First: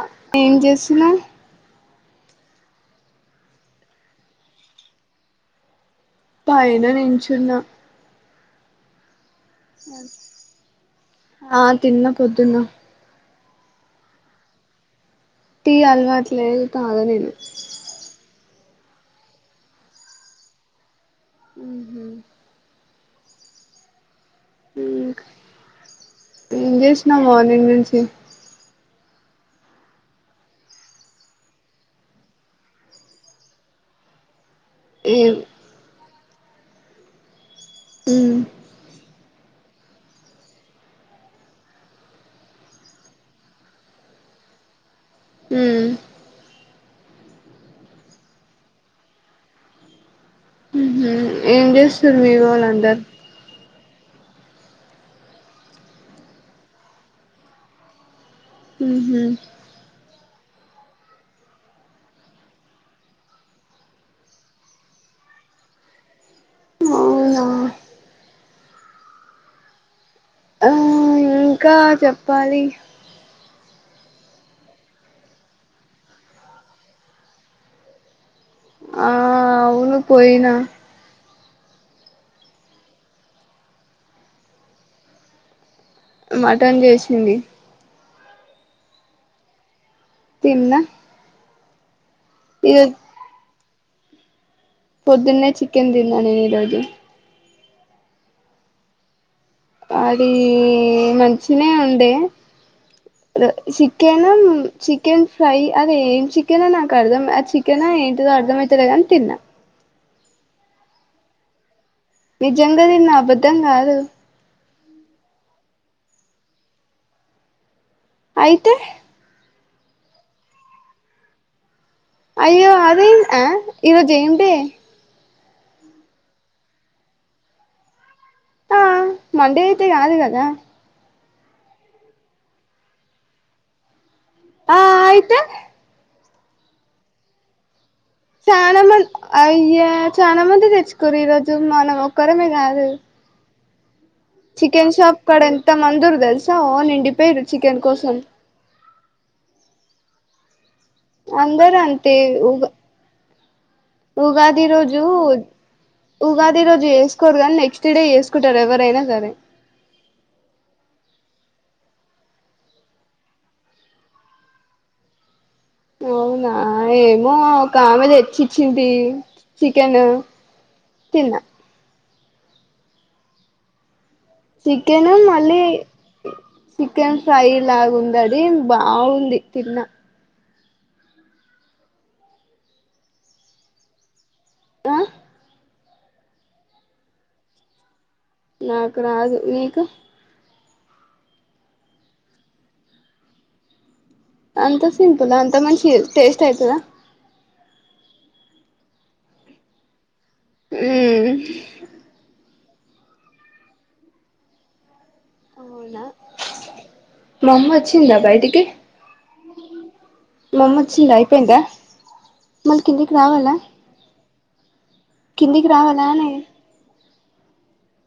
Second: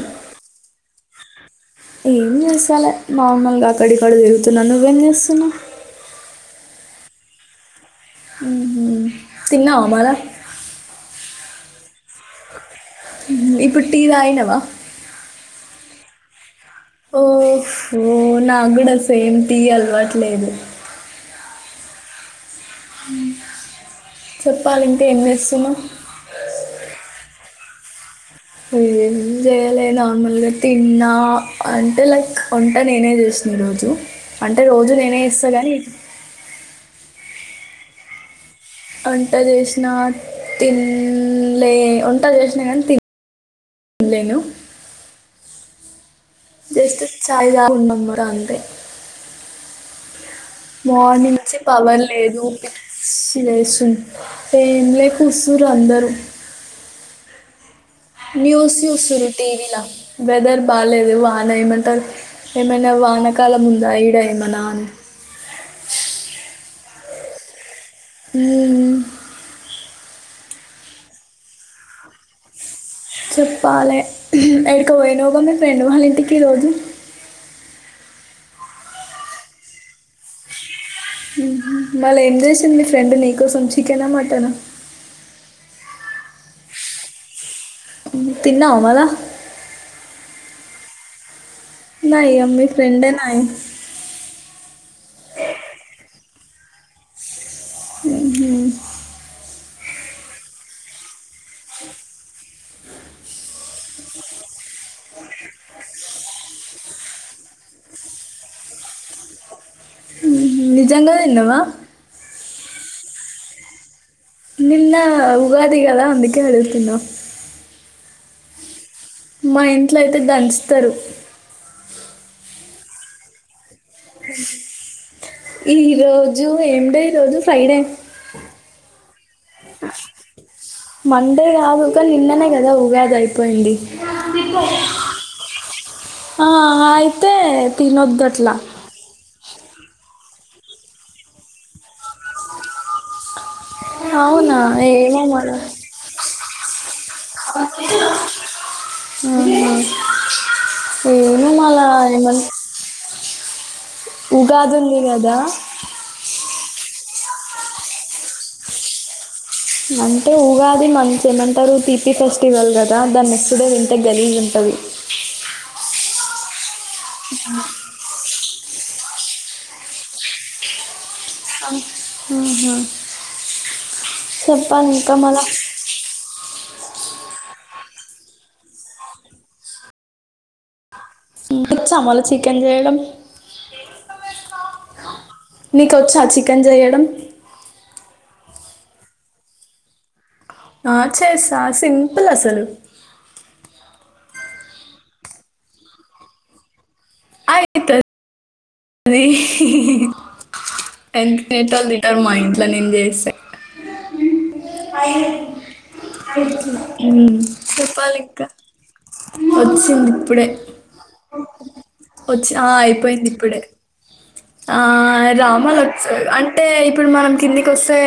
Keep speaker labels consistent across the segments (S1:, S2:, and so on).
S1: ఆ ఏం చేస్
S2: ఏం చేస్ చాల నార్మల్గా అక్కడిక్కడ తిరుగుతున్నా. నువ్వేం చేస్తున్నావ్?
S1: పైన నించున్న.
S2: మ్మ్ తిన్నావా మల
S1: ఆ తిన్న. పొద్దున్న.
S2: మ్మ్ ఇప్పుడు టీ తాగినావ?
S1: టీ అలవాటు లేదు.
S2: ఓఫో నాకు కూడా సేమ్ టీ అలవాట్లేదు.
S1: మ్ హు
S2: చెప్పాలంటే ఏం చేస్తున్నావ్?
S1: ప్రెగ్నెన్సీ
S2: ఏం చేయలె. నార్మల్గా తిన్నా అంటే లైక్ వంట నేనే చేస్ ఈ రోజు. అంటే, రోజు నేనే
S1: ఏం
S2: చేస్తా గాని,
S1: మ్
S2: వంట చేసినా తిన్లే. వంట చేసినా గాని తిన్ లేను.
S1: మ్
S2: జస్ట్ చాయ్ తాగి ఉన్నము రా అంతే.
S1: ఉహు
S2: మార్నింగ్ నుంచి
S1: ఏం
S2: పవర్
S1: చేస్తుర్రు మీ
S2: లేదు.
S1: వోళ్ళందరు
S2: పిచ్చి లేస్తున్ టేన్లే కూసురు అందరు న్యూస్
S1: ఉహు
S2: చూస్తుర్రు టీవి ల. వెదర్ బాలేదు వాన ఏమంటవ్? ఏమైనా వానకాలం ఉందా ఈడ ఏమనా అని.
S1: [inaudible] అవునా
S2: ఉమ్ మ్
S1: ఆ ఇంకా చెప్పాలి
S2: చెప్పాలే ఎడికోపోయినావు మొన్న ఫ్రెండ్ వాళ్ళ ఇంటికి ఈరోజు
S1: ఆ అవును పోయినా
S2: ఉంహు మళ్ళ ఏం చేసింది మీ ఫ్రెండ్ నీకోసం చికెన్ ఆ మట్టన్ ఆ
S1: మటన్ చేసింది
S2: తిన్నావా మల్లా
S1: తిన్న
S2: నాయమ్ మీ ఫ్రెండె నయ్
S1: పొద్దున్నే చికెన్ తిన్న నేను ఈ రోజు అదీ మం చిన్నాయన ఉండే చికెన చికెన్ ఫ్రై అదే చికెన నాకు అర్థం ఆ చికన్ ఏంటిదో అర్ధమయితలే గాని తిన్నా
S2: నిజంగా తిన్నావ
S1: నిజంగా తిన్న అబద్ధం కాదు
S2: నిన్న ఉగాది కదా అందుకేలే తిన్నా
S1: అయితే
S2: మా ఇంట్లో అయితే దంచుతారు
S1: అయ్యో అదే ఆ ఈరోజెం డే
S2: ఈ రోజు ఏం డే ఈ రోజు ఫ్రైడే
S1: ఆ మండే అయితే కాదు కదా
S2: మండే కాదు కని నిన్ననే కదా ఉగాది అయిపోయింది
S1: ఆ ఆయితే
S2: ఆ అయితే తినొద్దుట్లా
S1: చాలా మంది అయ్యా చాలా మంది తెచ్చుకొర్రు ఈరోజు మనం ఒక్కరమే కాదు
S2: అవునా
S1: చికెన్ షాప్
S2: ఏమో
S1: కడ ఎంత మంది ఉర్రు తెల్సా ఓ నిండి
S2: ఉమ్ హు ఏమో
S1: అందరు
S2: మల్ల
S1: అంతే
S2: ఏమన్
S1: ఉగా ఉగాది
S2: ఉంది
S1: రోజు ఉ
S2: కదా
S1: ఉగాది రోజు చేసుకోరు గాని నెక్స్ట్ డే చేేసుకుంటారు ఎవరైనా సరే
S2: అంటే ఊగాది మంచి ఏమంటారు తీపి ఫెస్టివల్ కదా దాన్ని నెక్స్ట్ డే తింటే గలీజ్ ఉంటది
S1: అవునా ఏమో ఒక ఆమె తెచ్చి చ్చింది చికెన్ తిన్న
S2: అ హా
S1: చికెను మళ్ళీ చికెన్ ఫ్రై లాగుందది బాగుంది తిన్న
S2: వచ్చా మరి చికెన్ చేయడం
S1: ఆ
S2: నీకోచ్చా చికెన్ చేయడం
S1: నాకు రాదు నీకు
S2: ఆ చేస్తా సింపుల్ అసలు
S1: అంత సింపులా అంత మంచిగ టేస్ట్ అయితదా
S2: అయిత్ ది
S1: మ్మ్
S2: తినే టోల్లు తింటారు మా ఇన్ ట్ల నేను చేస్తే
S1: అవునా
S2: ఉమ్
S1: మా అమ్మ వచ్చిందా
S2: చెప్పాలింక
S1: బయటికి
S2: వచ్చింది ఇప్పుడే
S1: మా అమ్మ వచ్చిందా అయిపోయిందా
S2: వచ్చి ఆ
S1: మళ్ళీ కిందికి
S2: అయిపోయింది
S1: రావాలా
S2: ఇప్పుడే ఆ
S1: కిందికి
S2: రామలచ్
S1: రావాలా అని
S2: అంటే ఇప్పుడు మనం కింద కి వస్తే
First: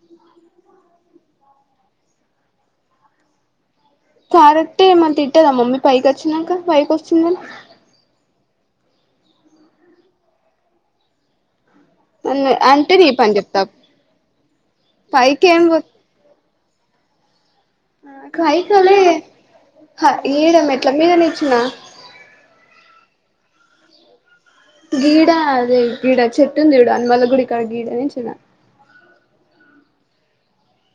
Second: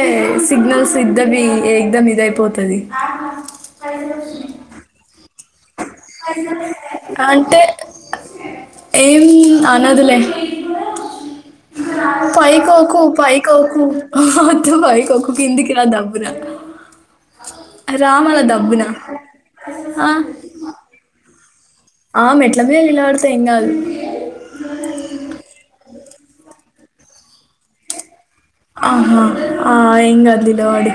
S2: సిగ్నల్స్ ఇద్దవి ఎదాం ఇదయిపోతుంది
S1: కారెట్టేమైనా తిట్టదా మమ్మీ పైకి వచ్చినాంక పైకి వచ్చిందని
S2: అంటే ఏం అనదులే పై
S1: అంటే
S2: కోకు
S1: నీ పని
S2: పై
S1: చెప్తా
S2: కోకు ఒద్దు పై కోకు
S1: పైకి ఏం
S2: కిందికిరా దబురా
S1: పైకలే
S2: ఆ,
S1: ఏడ మెట్ల మీధనుంచిన
S2: ఆ మెట్ల మీద నిలబడితే ఎం గాదు
S1: గిడ అదే గిడ చెట్టుందిజుడు అ మల్ల గుడి కాడ గీడ నించున్న
S2: ఆహా ఆ ఎంగాదు నిలబడు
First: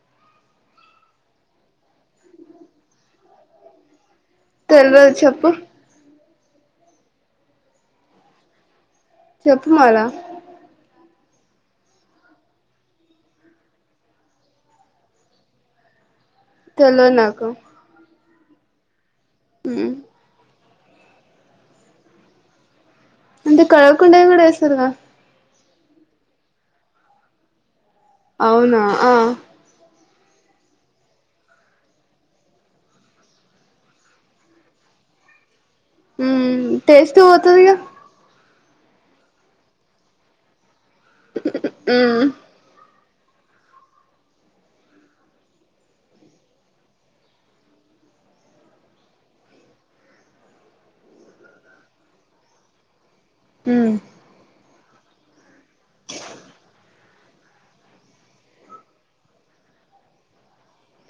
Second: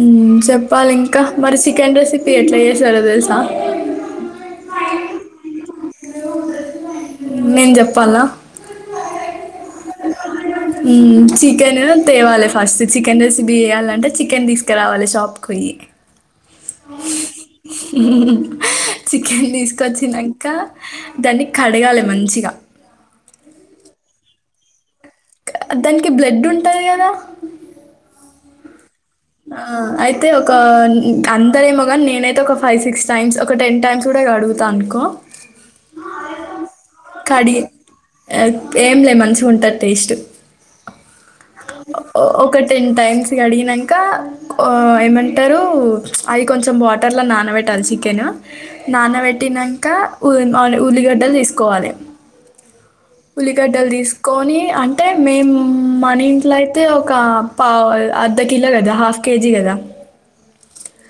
S2: ఉమ్ చెప్పాలి ఇంకా మరి చికెన్ రెసిపీ ఎట్లా చేసారో తెలుసా
S1: తెలివదు చెప్పు
S2: మ్మ్ నేను చెప్పాల్నా
S1: చెప్పు మాలా
S2: చికెన్ తేవాలి ఫస్ట్ చికెన్ రెసిపీ చేయాలంటే చికెన్ తీసుకురావాలి షాప్కి పొయ్యి
S1: తెల్వద్నాకు
S2: చికెన్ తీసుకొచ్చినాక దాన్ని కడగాలి మంచిగా
S1: అంటే కడగకుండా కూడా ఎస్తరుగా
S2: దానికి బ్లడ్ ఉంటంది కదా
S1: అవునా ఆ
S2: ఆ ఆయితే అయితే ఒక అందరేమో కానీ నేనైతే ఒక ఫైవ్ సిక్స్ టైమ్స్ ఒక టెన్ టైమ్స్ కూడా కడుగుతాను అనుకో
S1: మ్మ్ టేస్ట్
S2: కడి
S1: పోతదిగ
S2: ఏం లే మాంచిగా ఉంటది టేస్ట్
S1: ఉమ్
S2: ఒక టెన్ టైమ్స్ స్ కడిగినంక ఏమంటారు అది కొంచెం వాటర్లా నానబెట్టాలి చికెన్ నానబెట్టినాక ఉల్లిగడ్డలు తీసుకోవాలి ఉల్లిగడ్డలు
S1: ఉమ్
S2: తీసుకొని అంటే మేము మన ఇంట్లో అయితే ఒక పా అర్ధ కిలో కదా హాఫ్ కేజీ కదా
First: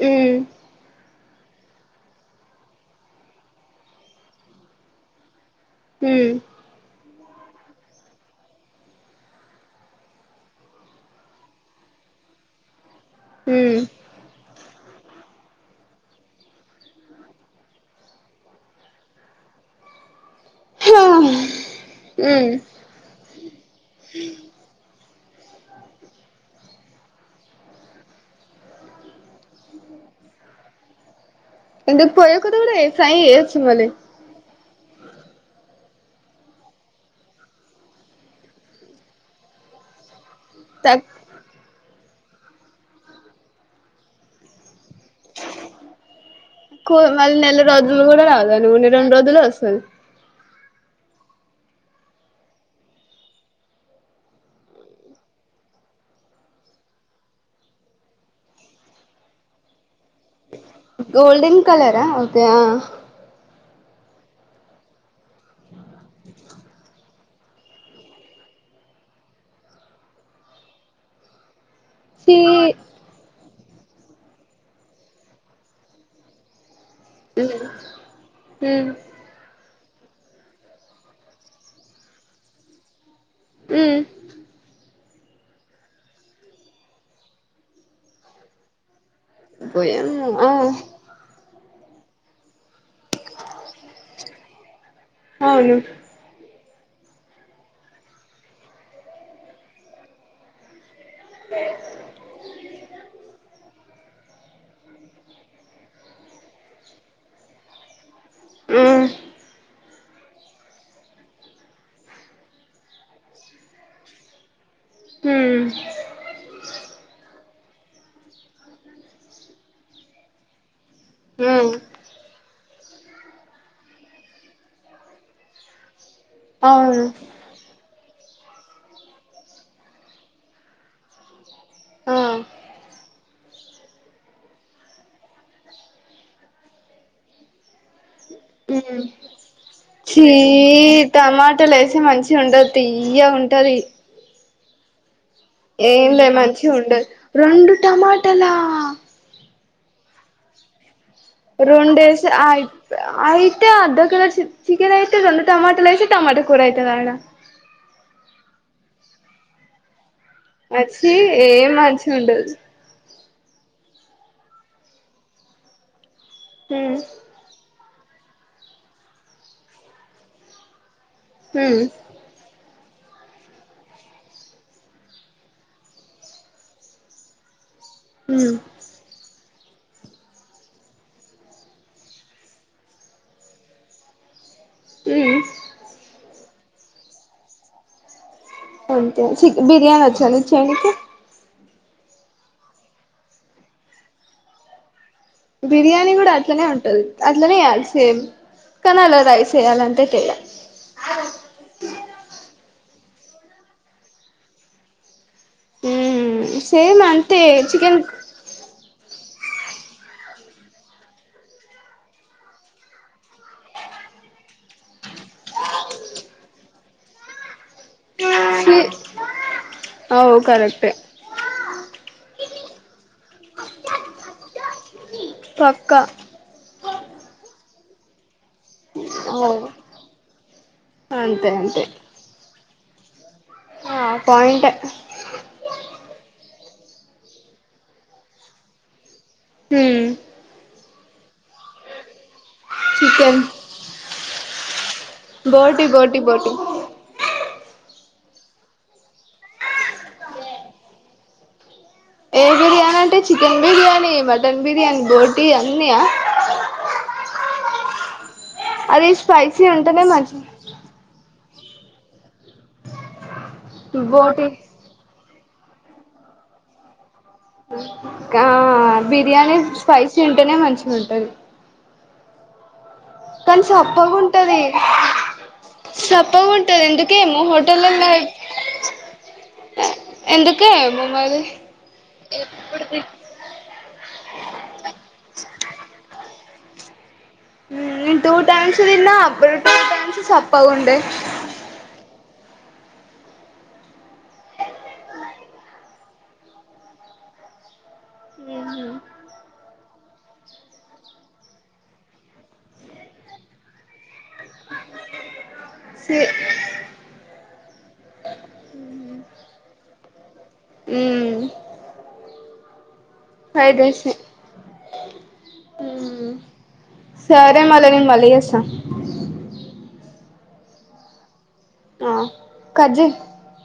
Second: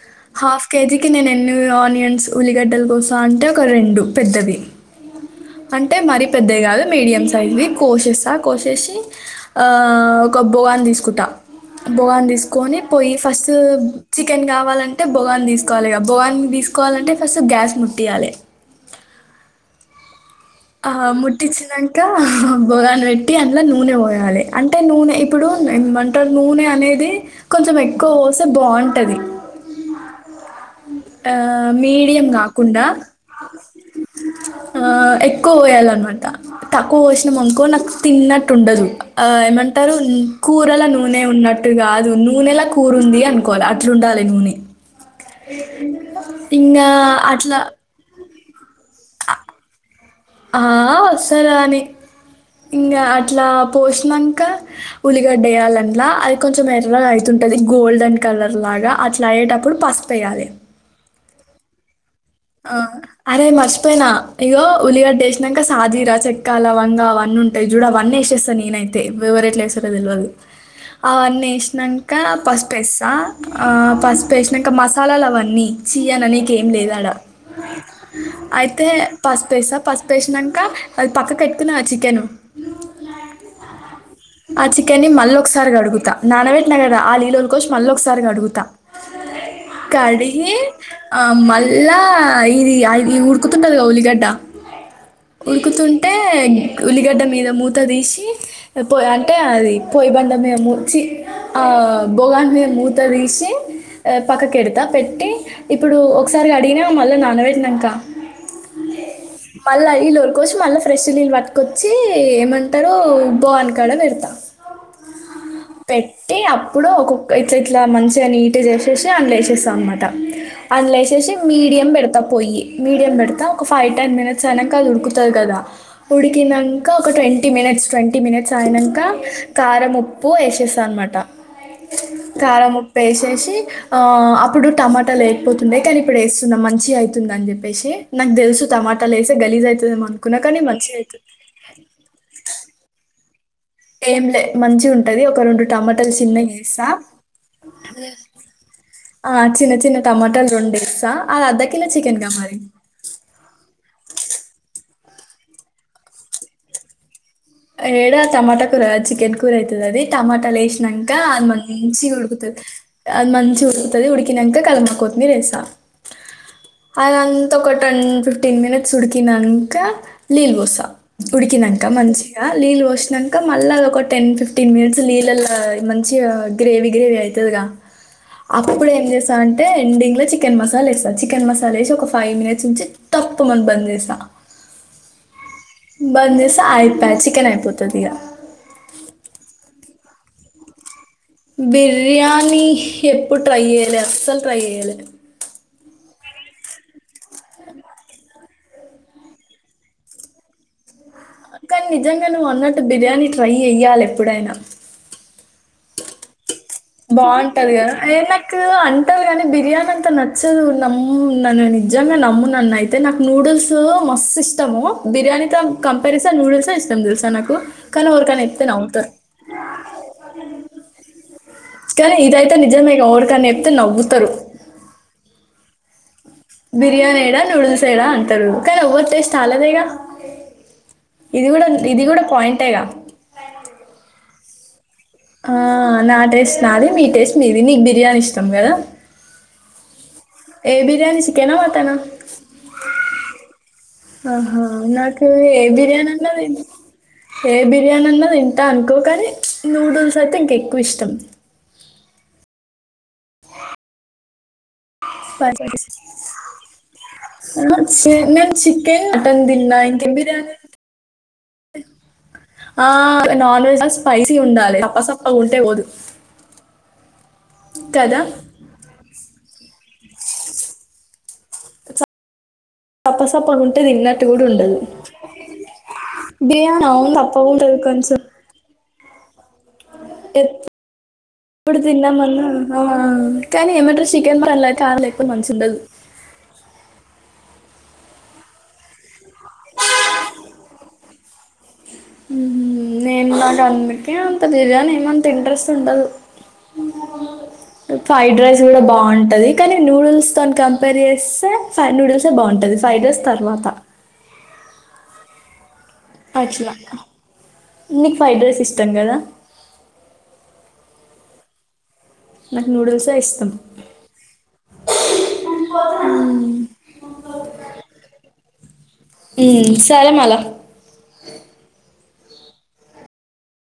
S1: ఉమ్
S2: హాఫ్ కేజీకి కి నేను ఎన్ని ఆనియన్స్ ఉల్లిగడ్డల కోస్త అంటే ఒక రెండు పెద్దవి అంటే మరీ
S1: ఉమ్
S2: పెద్దాయి కాదు మీడియం సైజుది కోసేస్తా కోసేసి ఆ ఒక బోగాన్ని తీసుకుంటా బోగాని తీసుకొని పోయి ఫస్ట్ చికెన్ కావాలంటే బోగాని తీస్కోవాలె బోగాని తీస్కోవాలంటే ఫస్ట్ గ్యాస్ ముట్టియలే ఆ
S1: ఉమ్
S2: ముట్టిచ్చినాక
S1: ఉమ్
S2: బోగాన పెట్టి అందులో నూనె పోయాలి అంటే నూనె ఇప్పుడు ఏమంటారు నూనె అనేది కొంచెం ఎక్కువ పోస్తే బాగుంటుంది ఆ మ
S1: ఎందుకు
S2: మీడియం
S1: పోయకూడదు కూడా
S2: కాకుండ
S1: ఫ్రై చేయొచ్చు మళ్ళీ
S2: ఆ ఎ ఎక్కువ పోయాలన్నమాట తక్కువ పోసినమనుకో నాకు తిన్నట్టు ఉండదు ఏమంటారు కూరలా నూనె
S1: తక్కువ
S2: ఉన్నట్టు కాదు నూనెలా కూరంది అనుకోవాలి అట్లా ఉండాలి నూనె ఇంగా అట్లా
S1: రెండ్రోజుల్లో అస్తది
S2: ఆ ఒస్సేరాని ఇంకా అట్లా పోషినాంక ఉల్లిగడ్డ వేయాలంట్లా అది కొంచెం ఎర్రగా అవుతు ఉంటది గోల్డెన్ కలర్ లాగా అట్లా అయ్యేటప్పుడు పసుపెయాలి
S1: గోల్డెన్ కలరాఓ
S2: ఆ అరే మార్చ పోయినా ఇగో ఉల్లిగడ్డ వేసినాంక సాజీర చెక్కాలవంగ అవన్నీ ఉంటాయి చూడ అవన్నీ ఎసేస్తా నేన తే ఎవరేట్లేస్తారో తెల్వదు అవన్నీ ఇసినంక
S1: చి
S2: ఫస్ట్ వస్సా ఆ పసుపు ఎసినాంక మసాలాలు అవన్నీ చీ అననికేం లేదాడా అయితే
S1: ఉమ్
S2: పాసుపేస్తా పసుపు వేసినంక అది పక్క కె ట్టుకున్నా చికెన్
S1: ఉమ్
S2: కాని మళ్ళ ఒకసారి కడుగుత నానవేట్ న గద ఆ లీల్ ఉలకోష్ మళ్ళీ ఒకసారి కడుగుతా
S1: పోయాము ఆ
S2: కడిగి ఆ మళ్ళ ఇదిఐ ది ఉడుకుతుంటదిగా ఉల్లిగడ్డ
S1: అవును
S2: ఉడుకుతుంటే ఉల్లిగడ్డ మీద మూత తీసి పోయ్ అంటే అది పోయ్ బండ మీద మూ చి ఆ బొగాని మీద మూత తీసి పక్కకెడతా పెట్టి ఇప్పుడు ఒకసారి అడిగినా మళ్ళ నానబెట్టినమ్కా
S1: ఉమ్
S2: లీల్ ఉలక్హోష్ మల్లా ప్రష్ నీల్ పట్కొచ్చి ఏమంటారు బానుకాడ పెడతా
S1: ఉమ్
S2: పెట్టి అప్పుడు ఒక్కో క్ ఇట్లా మంచిగా నీట్ చేసేసి అందులొ వేసేస్తాం అనమాట అందులో వేసేసి మీ యం
S1: ఉమ్
S2: మీడియం పెడతా పోయి మీడియం పెడతా ఒక ఫైవ్ టెన్ మినిట్స్ ఐనాక అది ఉడుకుతది కదా ఉడికినంక
S1: అవును
S2: ఒక ట్వంటీ మినిట్స్ ట్వంటీ టీ మినిట్స్ అయినాక కారం ఉప్పు వేసేస్తా అనమాట
S1: ఆ
S2: కారం ఉప్పు వేసేసి ఆ అప్పుడు టమాటా లేకపోతుండే కానీ ఇప్పుడు వేస్ స్త మంచి అయ్ తుంద అని చెప్ చెప్పేసి నాకు తెలుసు
S1: ఉమ్
S2: టమాటాలు వేసే గలీజ్ అవుతదేమో
S1: చీ
S2: అనుకున్నా కానీ మంచిగా అయ్ తుంది
S1: తీయ్య ఉం
S2: ఏంలే మంచిగ ఉన్ ఒక రెండు
S1: ఏం
S2: టమాటల్
S1: లే
S2: చిన్న
S1: మంచిగా
S2: వేస్తా
S1: ఉండదు రెండు టమాటాలా
S2: ఆ చిన్న చిన్న టమాటాలు రెండేసా
S1: రెండేసి అయిత్ అయితే అర్ద గ్లాస్ చికెన్ ఐతే రెండు టమాటాలేసి టమమా కూర అయితది ఆడ
S2: ఏడా టమాటా కూర చికెన్ కూర ఐతది అది టమాటాలు
S1: వచ్చి
S2: వేసినాన్క అది
S1: ఏం
S2: మంచిగ
S1: మంచిగా ఉండదు
S2: ఉడుకుతది అది మంచిగ ఉడుకుతది ఉడికినాక కాల కొత్తిమీర వేస్తా
S1: హ్మ్
S2: అదంత కొ టెన్ ఫిఫ్టీన్ మినిట్స్ ఉడికినంక నీళ్లు పోస్స
S1: హ్మ్
S2: ఉడికినంక మంచి నీళ్ళు పోసినాన్క మళ్ళ అది ఒక టెన్ ఫిఫ్టీన్ మినిట్స్ నీళ్ళలో మంచి గ్రేవీ గ్రేవీ అయితదిగా
S1: హ్మ్
S2: అప్పుడు ఎం చేస అం టే ఎండింగ్ లో చికెన్ మసాలా వేస్తా చికెన్ మసాలా వేసి ఒక ఫైవ్ మినిట్స్ నుంచి తప్పు మని బంద్ చేస్త
S1: ఉమ్
S2: బంద్ చేసే అయిపాయ్ చికెన్ అయిపోతుది ఇగ
S1: ఓకే చిక్ బిర్యానీ వచ్చా నిక్ చేయనికి
S2: బిర్యానీ ఎప్పుడు ట్రై చేయ్యాలె అస్సలు ట్రై చెయ్యాలె
S1: బిర్యానీ కూడా అట్లనే ఉంటది అట్లనే చేయాలి సేమ్ కానీ అలా రైస్ వేయాలంతే తేడా
S2: కాని నిజంగా నువ్వు అన్నట్టు బిర్యానీ ట్రై ఏ య్యాలే ఎప్పుడైనా
S1: ఉమ్
S2: బాగుంటది కదా ఏ నాకు అంటారు కాని బిర్యానీ అంతా నచ్చదు నమ్ము నన్ను నిజంగా నమ్మునన్న అయితే నాకు నూడిల్స్ మస్త్ ఇష్టము బిర్యానీతో కంపేర్ చేస్తే న్యూడుల్స్ ఏ ఇష్టాం తెలుసా నాకు కానీ వురికనే
S1: అవు కరెక్టే
S2: కానీ ఇదయితే నిజమే ఓరికన చెప్తే నవ్వుతారు
S1: పక్క
S2: బిర్యానీ ఏడా నూడిల్స్ ఎడా అంటారు కానీ ఎవ్వరు టేస్ట్
S1: అవు
S2: ఆలదేగా ఇది
S1: అంతే
S2: కూడా
S1: అంతే
S2: ఇది కూడా పాయింటేగా
S1: ఆ పాయింటె
S2: ఆ నా టేస్ట్ నాది మీ టేస్ట్ మీది నీకు బిర్యానీ ఇష్టం కదా
S1: హ్మ్
S2: ఏ బిర్యానీ చికెనా మటన
S1: చికెన్
S2: ఆహా నాకు ఏ
S1: బోటి బోటి
S2: బిర్యానీఅన్న
S1: బోటి
S2: దేచ్ ఏ బిర్యానీ అన్న తింటా అనుకో కానీ నూడుల్స్ అయితే ఇంక ఎక్కువ ఇష్టం
S1: ఏ బిర్యానీ అంటే చికెన్ బిర్యానీ మటన్ బిర్యానీ బోటి అన్ని అ
S2: చి చికన్ మటన్
S1: స్పైసీ
S2: తీన్నా
S1: ఉంటేనే
S2: ఇక
S1: మంచి
S2: బిర్యానీ ఆ నాన్ వెజ్ల స్పైసీ
S1: బోటి
S2: ఉండాలి సప్ప సప్ప అవ్ ఉంటే పోదు కదా
S1: గా బిర్యానీ స్పైసీ ఉంటేనే మంచిగంటది కానీ
S2: సప్పసప్పగా ఉంటే తిన్నట్టు కూడా
S1: సప్పగుంటది
S2: ఉండదు
S1: సప్పగ ఉంటది
S2: బిర్యానీ అవును
S1: ఎందుకేమో
S2: తప్పగా ఉంటుంది
S1: హోటల్లల్ల
S2: కొంచెం ఎ-
S1: ఎందుకో ఏమో మ
S2: ఇప్పుడు తిందామన్నా ఆ కానీ ఏమంటారు చికెన్ ప అలా కారం లేకుపోతే మంచిగ ఉండదు
S1: నేను టూ టైమ్స్ తిన్న అప్పుడు టూ టైమ్స్ సప్పగుండె
S2: మ్మ్, నేను నాకు అందుకే అంత బిర్యానీ ఏమంత ఇంట్రెస్ట్ ఉండదు ఫ్రైడ్ రైస్ కూడా బాగుంటది కానీ నూడుల్స్ తోని కంపేర్ చేస్తే ఫై నూడిల్స్ బాగుంట్ టది ఫ్రైడ్ రైస్ తర్వాత అట్ల నీకు ఫ్రైడ్ రైస్ ఇష్టం కదా నాకు నూడల్స్ ఎ ఇస్
S1: ఫ్రైడ్ రైసే
S2: ఉమ్
S1: సరే మళ నేన్ మల్ల చేస్తా
S2: మ్మ్, సరే మల్ల
S1: ఆ కట్ జేయి